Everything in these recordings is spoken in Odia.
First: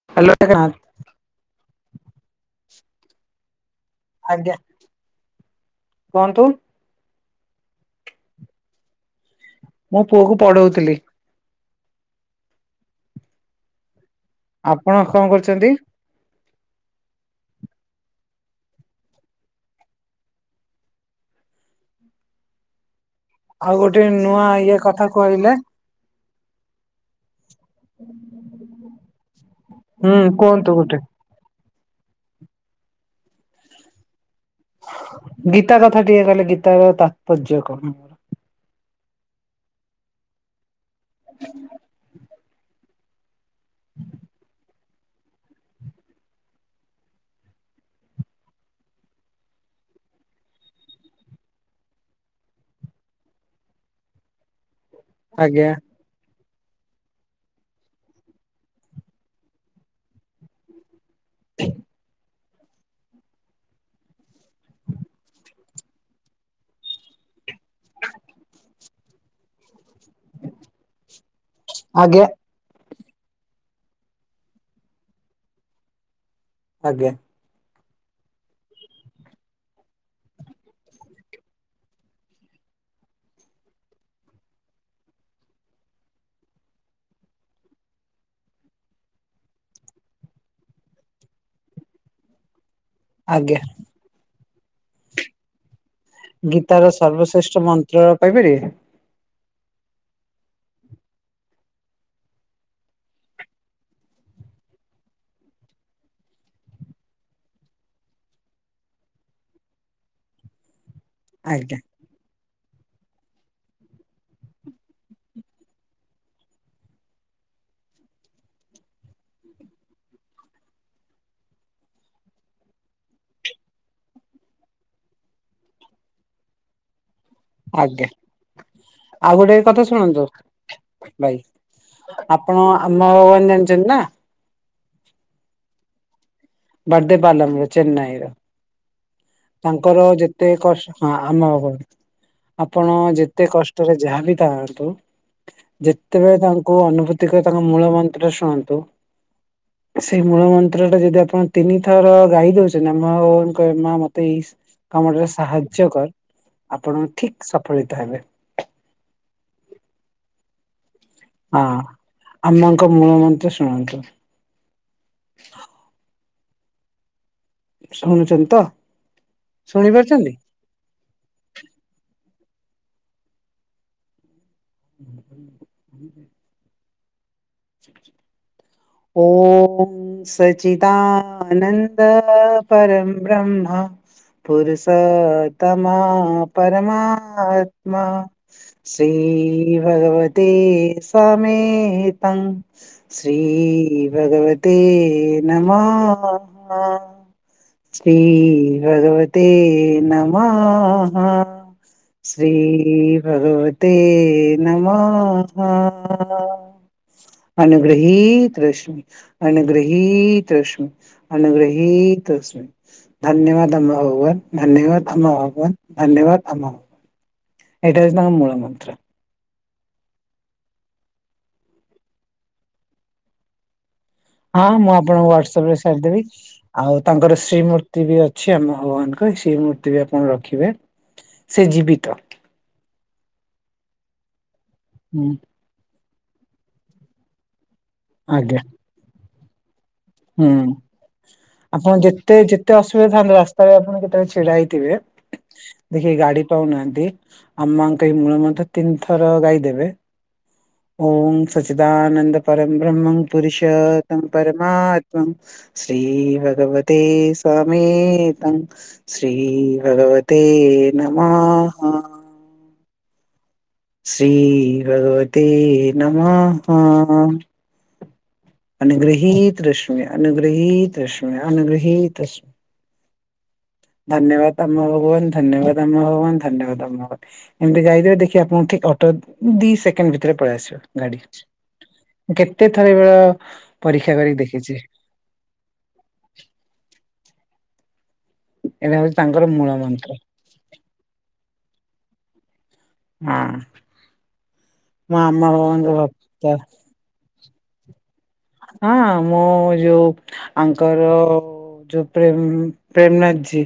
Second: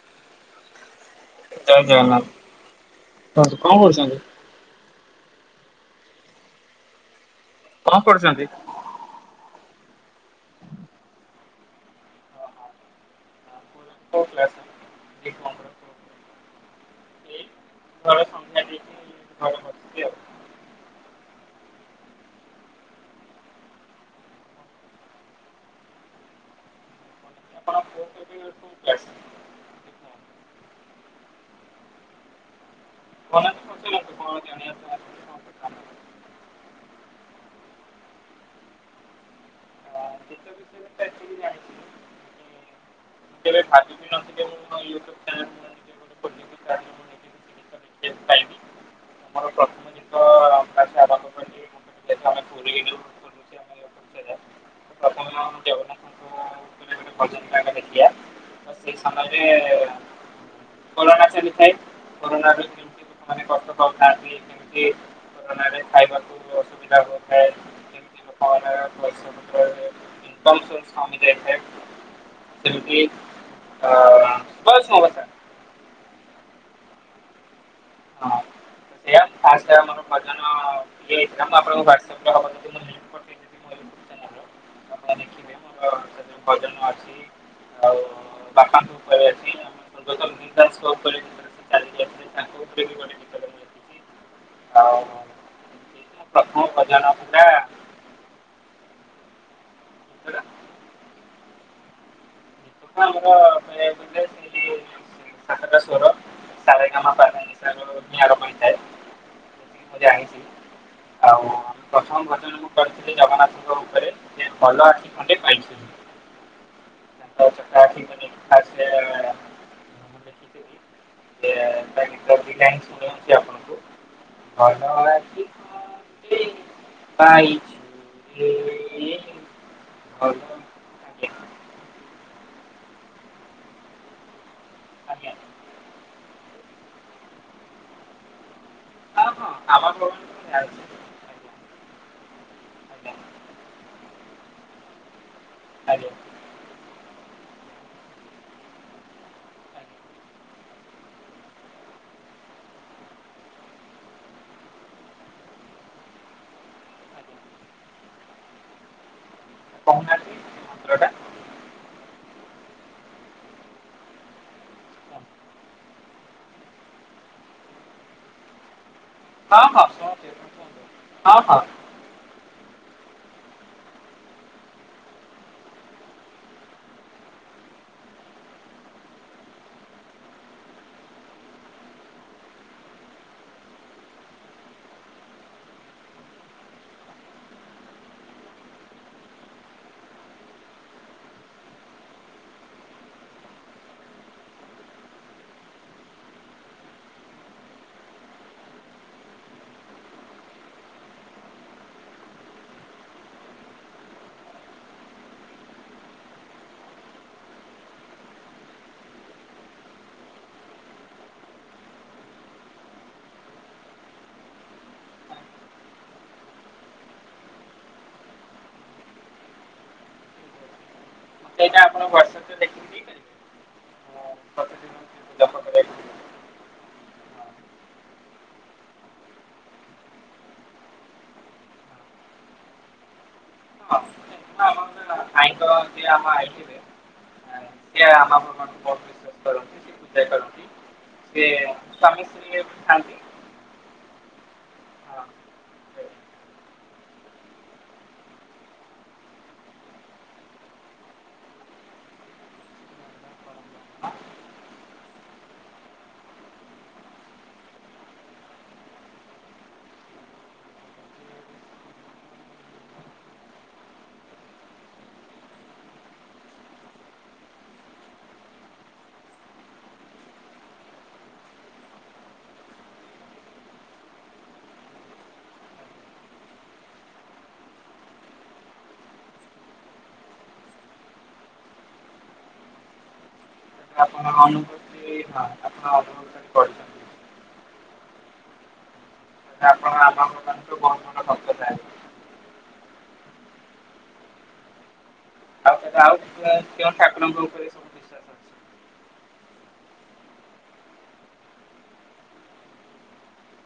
[inaudible] ଜୟ ଜଗନ୍ନାଥ। ହୁ କଣ କରୁଛନ୍ତି? ଆଜ୍ଞା। କୁହନ୍ତୁ। କଣ କରୁଛନ୍ତି? ମୋ ପୁଅକୁ ପଢଉଥିଲି। କୋଉ କ୍ଲାସ? ଆପଣ କଣ ଏଇ କରୁଛନ୍ତି? [unintelligible] ଘରେ ବସିଛି ଆଉ। ଆଉ ଗୋଟେ ନୂଆ ଇଏ କଥା କହିଲେ ଆପଣ ପୁଅ କେବେ କୋଉ କ୍ଲାସ? [unintelligible] ହୁଁ କୁହନ୍ତୁ ଗୋଟେ [unintelligible] ଗୀତା କଥା ଟିକେ କହିଲେ ଗୀତାର ତାତ୍ପର୍ଯ୍ୟ କଣ? [unintelligible] [unintelligible] ମୁଁ କେବେ ଭାବି ବି [unintelligible] [unintelligible] ଖୋଲିବି ତା ଦେହରେ ମୁଁ ନିଜେ କିଛି ଗୀତ ଲେଖିବାକୁ ପାଇବି ମୋର ପ୍ରଥମ ଗୀତ ଫାର୍ଷ୍ଟ ଆରମ୍ଭ କଲି ଯେହେତୁ ଆମେ ପୁରୀରୁ ଖୋଲୁଛେ ଆମେ ଓଡ଼ିଶାରେ ତ ପ୍ରଥମେ ମୁଁ ଆଜ୍ଞା। ଜଗନ୍ନାଥଙ୍କ ଉପରେ ଗୋଟେ ଭଜନ ନ ଦେଖଆ। ସେଇ ସମୟରେ [unintelligible] [unintelligible] [unintelligible] [unintelligible] [unintelligible] ଏଟା ଗୋଟେ [unintelligible] [unintelligible] ଆଜ୍ଞେ [unintelligible] ହଁ ବସ୍ ମୁ କଥା। ଆଜ୍ଞା। ହଁ ସେଇଆ ଫାଷ୍ଟ ଆମର ଭଜନ [unintelligible] ପଠେଇଦେବି ମୋ ୟୁଟ୍ୟୁବ୍ ଚ୍ୟାନେଲର ଆପଣ ଦେଖିବେ ମୋର ସେଥିରେ ଭଜନ ଅଛି ଆଉ ବାପାଙ୍କ ଉପରେ ଅଛି ଆମ ଉପରେ ଚାଲି ଯାଇଥିଲେ ତାଙ୍କ ଉପରେ ବି ଗୋଟେ ଗୀତଟେ ମୁଁ ଆଜ୍ଞା। ଲେଖିଛି ଆଉ ମୋ ପ୍ରଥମ ଗୀତାର ଭଜନ ଥିଲା ସର୍ବଶ୍ରେଷ୍ଠ ମନ୍ତ୍ର ପାଇପାରିବେ? ଗୀତଟା ହଁ। [unintelligible] ସାତଟା ସର। ସାରେ ଗାମା ପାଧା ନିଶା ରୁ ହିଁ ଆରଭ ହୋଇଥାଏ ମୁଁ ଜାଣିଛି। ଆଉ ଆଜ୍ଞା। ପ୍ରଥମ ଭଜନକୁ କରିଥିଲି ଜଗନ୍ନାଥଙ୍କ ଉପରେ ଯିଏ ଭଲ ଆଖି ଖଣ୍ଡେ ପାଇଚି। [inaudible] ସେୟା ଦୁଇ ଲାଇନ୍ ଗାଇକି ଶୁଣଉଚି ଆପଣଙ୍କୁ? ଭଲ ଆଖି ପାଇ ଆଜ୍ଞା ଆଉ ଗୋଟେ କଥା ଶୁଣନ୍ତୁ? ଭଲ ଆଜ୍ଞା ଭାଇ ଆପଣ ଆମ [inaudible] ଜାଣିଛନ୍ତି ନା? ଆଜ୍ଞା ବାଦେ ପାଲମର ଚେନ୍ନାଇର। ହଁ ହଁ ଆମ ତାଙ୍କର ଭଗବାନଙ୍କୁ ଯେତେ ଜାଣିଛି। କଷ୍ଟ ହଁ ଆମ ହବ। ଆଜ୍ଞା ଆପଣ ଆଜ୍ଞା ଯେତେ କଷ୍ଟରେ ଯାହା ବିି ଥାଆନ୍ତୁ। ଆଜ୍ଞା ଯେତେବେଳେ ତାଙ୍କୁ ଅନୁଭୂତି କରି ତାଙ୍କ ମୂଳ ମନ୍ତ୍ର ଶୁଣନ୍ତୁ। ଆଜ୍ଞା। ସେଇ ମୂଳ ମନ୍ତ୍ର ଟା ଯଦି ଆପଣ ତିନିଥର ଗାଇ ଦଉଛନ୍ତି। ଆମ ଉଙ୍କ ମା ମ ତ ଏଇ କାମଟିରେ ସାହାଯ୍ୟ କର ଆପଣ ଆଜ୍ଞା ଠିକ ସଫଳିତ ହେବେ? କହୁନାହାନ୍ତି। ମନ୍ତ୍ର ଟା ହଁ ଆଉ ଆମାଙ୍କ ମୂଳ ମନ୍ତ୍ର ଶୁଣନ୍ତୁ। ଶୁଣୁଚନ୍ତି ତ? ହଁ ହଁ ଶୁଣିପାରୁଛନ୍ତି? ଶୁଣୁଚି ମୁଁ ଶୁଣିଚି ହଁ ହଁ। ହୁଁ ହୁଁବେ। ଓମ୍ ସଚିତାନନ୍ଦ ପରମ ବ୍ରହ୍ମ ପୁରୁଷତମା ପରମାତ୍ମା ଶ୍ରୀ ଭଗବତେ ସମେତମ୍ ଶ୍ରୀ ଭଗବତେ ନମ୍ଃ। ଶ୍ରୀ ଭଗବତେ ନମ୍ଃ। ଶ୍ରୀ ଭଗବତେ ନମ୍ଃ। ଅନୁଗୃହୀତସ୍ମେ ଅନୁଗୃହୀତସ୍ମେ ଅନୁଗୃହୀତସ୍ମେ। ଧନ୍ୟବାଦ ଆମହବ ଧନ୍ୟବାଦ ଆମହବ ଧନ୍ୟବାଦ ଆମ। ଏଇଟା ହଉଚି ତାଙ୍କ ମୂଳ ମନ୍ତ୍ର। ସେଇଟା ଆପଣ ହ୍ୱାଟସପରେ ଦେଖିକିପିବେ। ହଁ ମୁଁ ଆପଣଙ୍କୁ ହ୍ଵାଟ୍ସଆପରେ ସାରିଦେବି‌। ଆଉ ତାଙ୍କର ଶ୍ରୀମୂର୍ତ୍ତି ବି ଅଛି ଆମ ଭଗବାନଙ୍କ ଶ୍ରୀମୂର୍ତ୍ତି ବି ଆପଣ ରଖିବେ। ସେ ଜୀବିତ। [inaudible] ହୁଁ। ଇଏ ଆମ ଆଇଥିବେ ସିଏ ଆମ ଆଜ୍ଞା ବିଶ୍ୱାସ କରନ୍ତି। ପୂଜା ହୁଁ କରନ୍ତି ସିଏ ଆପଣ ସ୍ୱାମୀ ଯେତେ ଯେତେ ସ୍ତ୍ରୀ ଅସୁବିଧା ଥାନ୍ତି ଥାଆନ୍ତୁ। ରାସ୍ ତଳେ ଆପଣ କେତେବେଳେ ଛିଡା ହେଇଥିବେ। ହଁ ଦେଖିବେ ଗାଡି ପାଉନାହାନ୍ତି ଆମାଙ୍କ ଏ ମୂଳ ମନ୍ତ୍ର ତିନି ଥର ଗାଈ ଦେବେ ଓଂ ସଚିଦାନନ୍ଦ ପରମ ବ୍ରହ୍ମଂ ପୁରୁଷମ ପରମା ଶ୍ରୀ ଭଗବତେ ସ୍ୱମେତମ୍। ଶ୍ରୀ ଭଗବତ ନମ୍ଃ। ଶ୍ରୀ ଭଗବତେ ନମ୍ଃ। ଅନୁଗୃହୀତସ୍ମେ ଅନୁଗୃହୀତସ୍ମେ ଅନୁଗୃହୀତସ୍ମେ। ଧନ୍ୟବାଦ ଆମା ଭଗବାନ ଧନ୍ୟବାଦ ଆମା ଭଗବାନ ଧନ୍ୟବାଦ ଆମା ଭାଗବାନ। ଏମିତି ଗାଇଦେବେ ଦେଖିବେ ଆପଣଙ୍କୁ ଠିକ ଅଟୋ ଦି ସେକେଣ୍ଡ ଭିତରେ ପଳେଇ ଆସିବ ଗାଡି। କେତେ ଥର ଏଭେଳିଆ [unintelligible] ଏବେ ହଉଚି ତାଙ୍କର ମୂଳ ମନ୍ତ୍ର ଆପଣ [unintelligible] ହୁଁ। ମା ମର। ଆ ଆଉ କେ ଠାକୁରଙ୍କ ଉପରେ ସବୁ ବିଶ୍ୱାସ ଅଛି? ହଁ ମୁଁ ଯୋଉ ଆଙ୍କର ଯୋଉ ପ୍ରେ ପ୍ରେମନାଥୀ ଜି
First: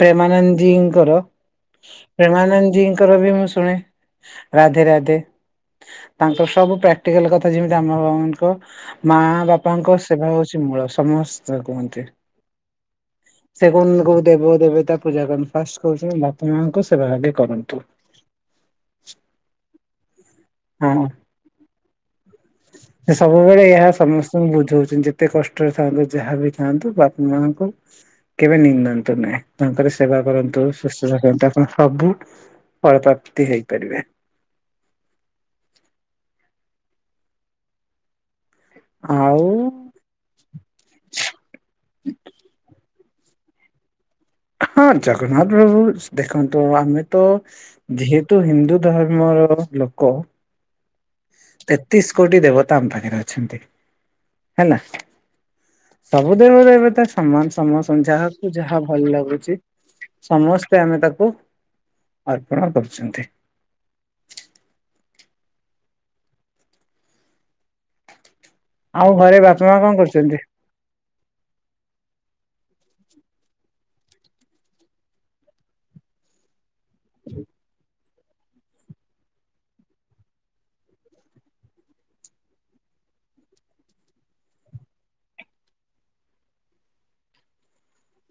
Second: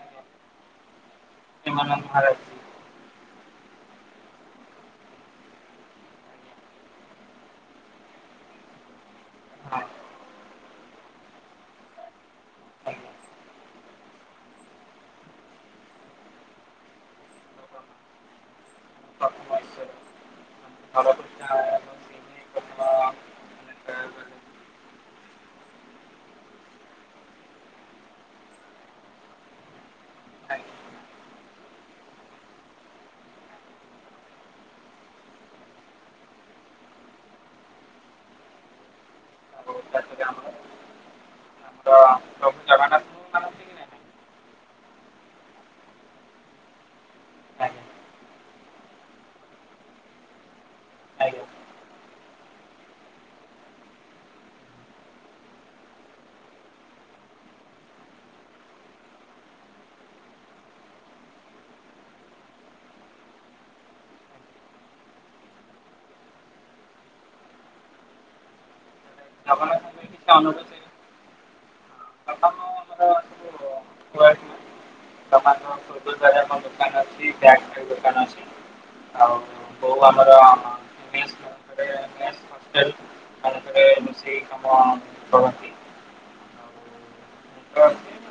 ଆଜ୍ଞା ଜୀଙ୍କର ପ୍ରେମାନନ୍ଦ ମହାରାଜ ଜୀ। ପ୍ରେମାନନ୍ଦ ଜୀଙ୍କର ବି ମୁଁ ଶୁଣେ ରାଧେ ରାଧେ। ତାଙ୍କର ସବୁ ପ୍ରାକ୍ଟିକାଲ କଥା ଯେମିତି ଆମ ବାବାନଙ୍କ ମା ହଁ ବାପାଙ୍କ ଆଜ୍ଞା। ସେବା ହଉଚି ମୂଳ ସମସ୍ତେ କୁହନ୍ତି। ହଜ ସେ କ କୋ ଦେବ ଦେବତା ପୂଜା କରନ୍ତ ଫାଷ୍ଟ କହୁଚନ୍ତି ବାପା ମାଙ୍କ ସେ ଆଗେ କରନ୍ତୁ। [inaudible] ହୁଁ। ନରକୃଷ୍ଣ ଏବଂ ସିଂହୀ ପ୍ରଥମ ସେ ସବୁବେଳେ ମାନେ ଏହା କହିବାକୁ ସମସ୍ତଙ୍କୁ ବୁଝଉଚନ୍ତି ଯେତେ କଷ୍ଟରେ ଥାଆନ୍ତୁ ଯାହାବି ଥାଆନ୍ତୁ ବାପା ମାଙ୍କୁ କେବେ ନିନ୍ଦନ୍ତୁ ନାହିଁ ତାଙ୍କର ସେବା ଗଲେ କରନ୍ତୁ ଆଜ୍ଞା। ସୁସ୍ଥ ରଖନ୍ତୁ ଆପଣ ସବୁ ଫଳପ୍ରାପ୍ତି ହେଇପାରିବେ। ଆଉ। ଯଦି ଆମର ତ ପ୍ରଭୁ ଜଗନ୍ନାଥ ଜଗନ୍ନାଥ ବାବୁ ଦେଖନ୍ତୁ ଆମେ ତ ଆଜ୍ଞା ଯେହେତୁ ହିନ୍ଦୁ ଧର୍ମର ଲୋକ ଆଜ୍ଞା। ତେତିଶି କୋଟି ଦେବତା ଆମ ପାଖରେ ଅଛନ୍ତି ହେଲା। ସବୁ ଦେବେ ଦେବତା ସମାନ ସମସ୍ତ ଯାହାକୁ ଯାହା ଭଲ ଲାଗୁଚି ସମସ୍ତେ ଆମେ ତାକୁ ଅର୍ପଣ କରୁଛନ୍ତି। ଆଉ ଘରେ ବାପା ମା ଜଗନ୍ନାଥଙ୍କ କଣ ପାଇଁ କରୁଛନ୍ତି। ହଁ [unintelligible] ଦୋକାନ ଅଛି ବ୍ୟାଗ [unintelligible] ଆଉ ବୋଉ ଆମର [unintelligible] [unintelligible] ହୋଟେଲ ତାପରେ ମିଶେଇ କାମ କରନ୍ତି।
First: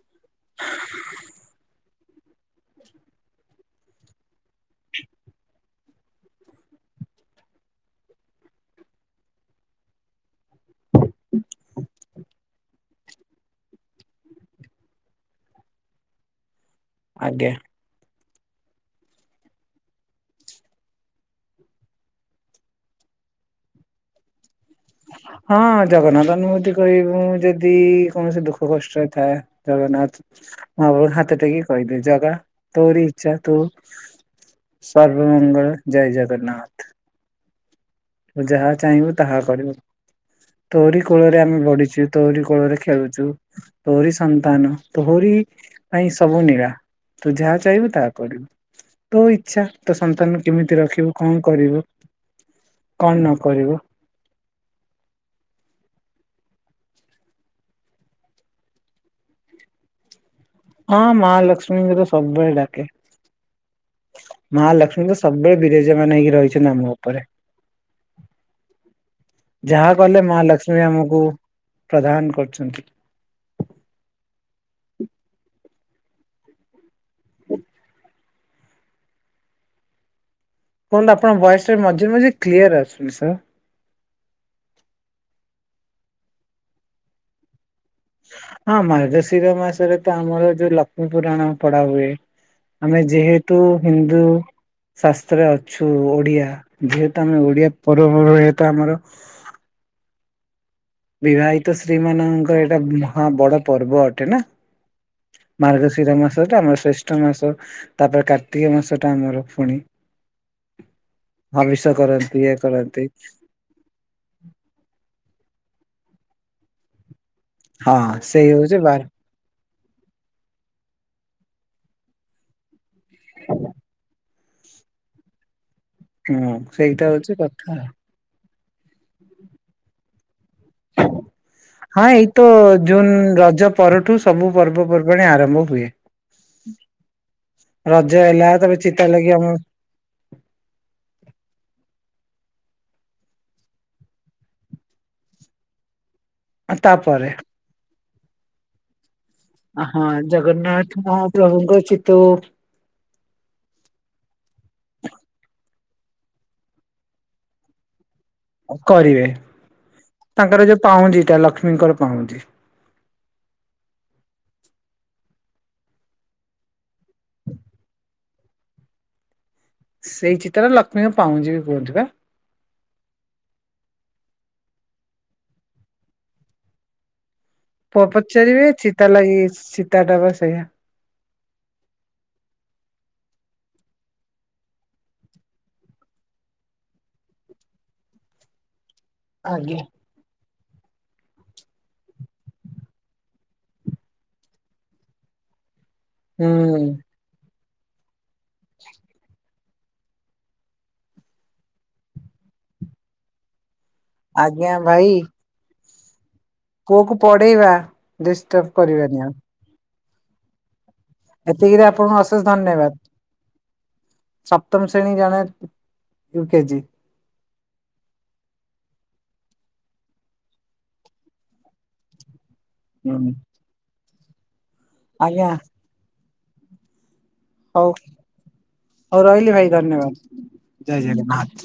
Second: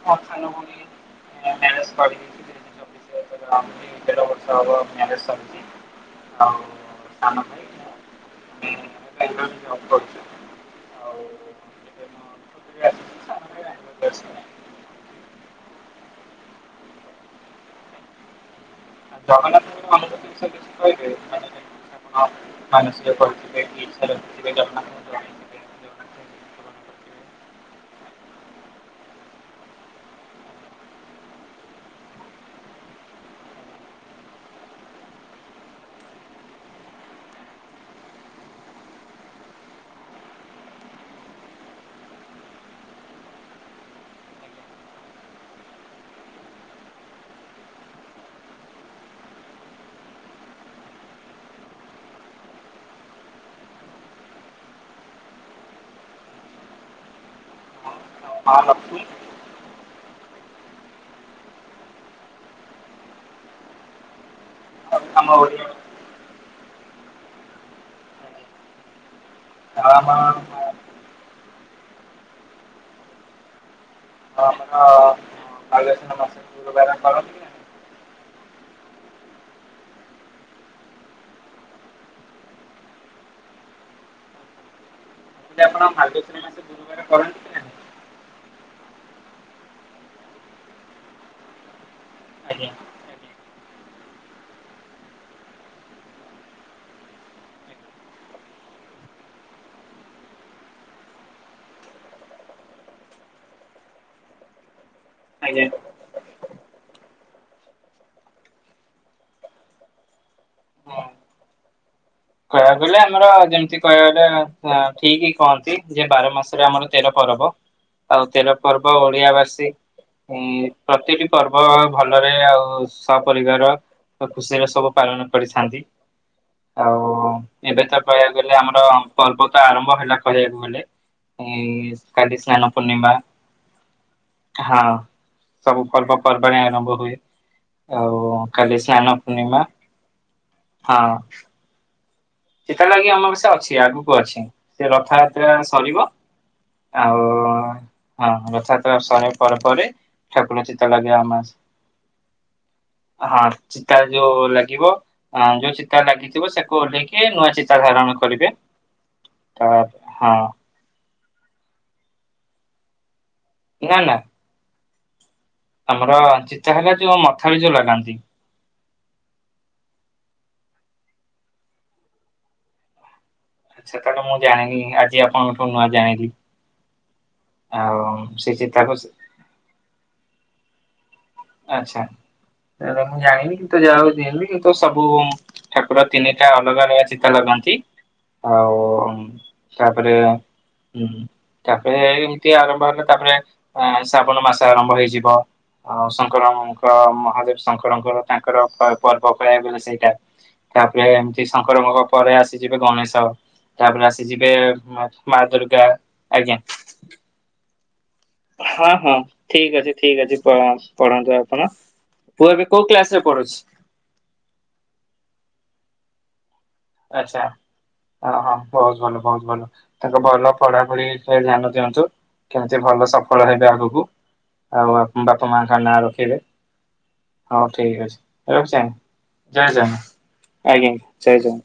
[unintelligible] [unintelligible] ଦେଢ ବର୍ଷ ହବ ମାରେଜ ଶର୍ଚି ଆଉ ସାନ ଭାଇ [unintelligible] ଏବେ ମୋ ଖୁଡ଼ିରେ ଆସିଛି ସାନ ଭାଇ ବାଙ୍ଗଲୋରରେ ଅଛି। ଆଜ୍ଞା। ଜଗନ୍ନାଥଙ୍କୁ ମନେପକେଇ ସେ ବିସରେ କିଛି କଇବେ ମାନସିକ କର୍ଥିବେ କି [unintelligible] ହଁ ଜଗନ୍ନାଥ କେମିତି ଜଗନ୍ନାଥଙ୍କୁ ପୂରଣ କରିଥିବେ କହିବୁ ଯଦି କୌଣସି ଦୁଃଖ କଷ୍ଟରେଇ ଥାଏ। ଜଗନ୍ନାଥ ଆଗକୁ ହାତ ଟେକି କହିବେ ଜଗା ତୋରି ଇଚ୍ଛା ତୁ ସର୍ବ ମଙ୍ଗଳ ଜୟ ଜଗନ୍ନାଥ। ଯାହା ଚାହିଁବୁ ତାହା କରିବୁ। ତୋରି କୋଳରେ ଆମେ ବଢିଚୁ ତୋରି କୋଳରେ ଖେଳୁଚୁ। ତୋହରି ସନ୍ତାନ ତୋହରି ପାଇଁ ସବୁ ନୀଳା। ତୁ ଯାହା ଚାହିଁବୁ ତାହା କରିବୁ ତୋ ଇଚ୍ଛା ତୋ ସନ୍ତାନ କେମିତି ରଖିବୁ କଣ କରିବୁ। କଣ ନକରିବୁ। ମହା ଲକ୍ଷ୍ମୀ। ହଁ ମାହା ଲକ୍ଷ୍ମୀଙ୍କର ସବୁବେଳେ ଡାକେ ମାହା ଲକ୍ଷ୍ମୀ ଆଉ କିନ୍ତୁ ଆମ ସବୁବେଳେ ଓଡ଼ିଆ ବିରେଜା ମାନ ହେଇକି ରହିଚନ୍ତି ଆମ ଉପରେ। ଆଉ ଯାହା ଆମ କଲେ ମା ଲକ୍ଷ୍ମୀ ଆମକୁ ପ୍ରଦାନ କରୁଛନ୍ତି। ଆମର [unintelligible] କୁହନ୍ତୁ ଆପଣ ବଏସଟା ମଝିରେ ମଝିରେ କ୍ଲିୟର ଆସୁନି ସାର୍। ଯଦି ଆପଣ [unintelligible] ହଁ ମାର୍ଗଶିର ମାସରେ ତ ଆମର ଯୋଉ ଲକ୍ଷ୍ମୀ ପୁରାଣ ପଡ଼ା ହୁଏ। ଆଜ୍ଞା ଆମେ ଯେହେତୁ ହିନ୍ଦୁ ଶାସ୍ତ୍ରରେ ଅଛୁ ଓଡିଆ ଯେହେତୁ ଆମେ ଓଡିଆ ପର୍ବପର୍ବାଣି ତ ଆମର ବିବାହିତ ସ୍ତ୍ରୀ ମାନଙ୍କର ଏଇଟା ମହା ବଡ ପର୍ବ ଅଟେ ନା ଆଜ୍ଞା ମାର୍ଗ ଶୀର ମାସ ଟା ଆମର ଶ୍ରେଷ୍ଠ ମାସ ତାପରେ କାର୍ତ୍ତିକ ମାସ ଟା ଆମର ପୁଣି ହଁ ଭବିଷ୍ୟ କରନ କହିବାକୁ ଗଲେ ଆମର ଯେମିତି କହିବା ଗଲେ ଆ ଠିକ କହନ୍ତି ଯେ ବାର ମାସରେ ଆମର ତେର ପର୍ବ ହଁ ଆଉ ସେଇ ତେର ହଉଛି ପର୍ବ ବାର ଓଡିଆବାସୀ ଉଁ ପ୍ରତିଟି ପର୍ବ ଭଲରେ ଆଉ ସପରିବାର ଖୁସିରେ ସବୁ ପାଳନ କରିଥାନ୍ତି। ହଁ ଆଉ ସେଇଟା ହଉଛି କଥା। ଏବେ ତ କହିବାକୁ ଗଲେ ଆମର ପର୍ବତ ଆରମ୍ଭ ହେଲା କହିବାକୁ ଗଲେ ଉଁ ହଁ ଏଇ କାଲି ତ ସ୍ନାନ ଜୁନ ପୂର୍ଣ୍ଣିମା ରଜ ପରଠୁ ସବୁ ହଁ ପର୍ବପର୍ବାଣି ଆରମ୍ଭ ସବୁ ହୁଏ ପର୍ବ ପର୍ବାଣି ଆରମ୍ଭ ହୁଏ ରଜ ଆଉ ହେଲା କାଲି ତାପରେ ଚିତା ସ୍ନାନ ଲାଗି ଆମ ପୂର୍ଣ୍ଣିମା ହଁ। ସେତେ ଲଗି ଆମର ସେ ଅଛି ଆଗକୁ ଅଛି ସେ ରଥଯାତ୍ରା ସରିବ ଆଉ ତାପରେ ହଁ ରଥାଯାତ୍ରା ସଣି ପରେ ପରେ ହଁ ଠାକୁର ଚିତ ଜଗନ୍ନାଥ ଲାଗି ଅମବା ମହାପ୍ରଭୁଙ୍କ ଚିତଉ ହଁ ଚିତା ଯୋଉ ଲାଗିବ ଯୋଉ ଚିତା ଲାଗିଥିବ ସେକୁ ଓହ୍ଲେଇକି କିଏ ନୂଆ ଚିତା ଧାରଣ କରିବେ। କରିବେ ତା ହଁ ତାଙ୍କର ଯୋଉ ପାଉଁଜିଟା ଲକ୍ଷ୍ମୀଙ୍କର ପାଉଁଜି ନା ନା ଆମର ଚିତା ହେଲା ଯୋଉ ମଥାରେ ଯୋଉ ଲଗାନ୍ତି। ସେଇ ଚିତ୍ରରେ ଲକ୍ଷ୍ମୀଙ୍କ ପାଉଁଜି ବି କୁହନ୍ତି ବା ସେଟା ତ ମୁଁ ଜାଣିଲି ଆଜି ଆପଣଙ୍କଠୁ ନୂଆ ଜାଣିଲି। ଆଉ ପୁଅ ସେ ପଚାରିବେ ଚିତାକୁ ସେ ଚିତା ଲାଗି ଚିତାଟା ବା ସେଇଆ ଆଚ୍ଛା ତାଲେ ମୁଁ ଜାଣିନି କିନ୍ତୁ ତ ଯାହା ଜଣିଲି କି ତୁ ସବୁ ଠାକୁର ତିନିଟା ଅଲଗା ଅଲଗା ଚିତା ଲଗନ୍ତି ଆଉ ଆଜ୍ଞା। ତାପରେ ହଁ ତାପରେ ଏମତି ଆରମ୍ଭ ହେଲା ତାପରେ ଶ୍ରାବଣ ମାସ ଆରମ୍ଭ ହେଇଯିବ ଆଉ ସ ହୁଁ ଶଙ୍କରଙ୍କ ମହାଦେବ ଶଙ୍କରଙ୍କର ତାଙ୍କର ପର୍ବ ପଳବା ବଲେ ସେଇଟା ତାପରେ ଏମିତି ଶଙ୍କରଙ୍କ ପରେ ଆସିଯିବେ ଗଣେଶ ତାପରେ ଆସ ସେ ଯିବେ ଆଜ୍ଞା ଭାଇ ମା ଦୁର୍ଗା ଆଜ୍ଞା। ପୁଅକୁ ପଢେଇବା। ଡିଷ୍ଟର୍ବ ହଁ ହଁ କରିବାନି ଆଉ। ଠିକ ଅଛି ଠିକ ଅଛି ପଳା ପଢାନ୍ତୁ ଆପଣ ଏତିକିରେ ଆପଣଙ୍କୁ ଅଶେଷ ପୁଅ ଏବେ କୋଉ ଧନ୍ୟବାଦ କ୍ଲାସ ରେ ପଢୁଛି? ସପ୍ତମ ଶ୍ରେଣୀ ଜଣେ ୟୁ କେଜି ଆଚ୍ଛା। ଆଁ ହଁ ବହୁତ ଭଲ ବହୁତ ଭଲ ତାଙ୍କ ଭଲ ପଢାପଢି ବିଷୟରେ ଧ୍ୟାନ ଦିଅନ୍ତୁ। କେମିତି ଭଲ ସଫଳ ହେବେ ଆଗକୁ ଆଉ ବାପା ଆଜ୍ଞା ମାଙ୍କ ନାଁ ରଖିବେ ହଉ ଠିକ ଅଛି ରଖୁଛି ଆଜ୍ଞା ହଉ ରହିଲି ଭାଇ ଜୟ ଜଗ ଧନ୍ୟବାଦ ଆଜ୍ଞା ଜୟ ଜୟ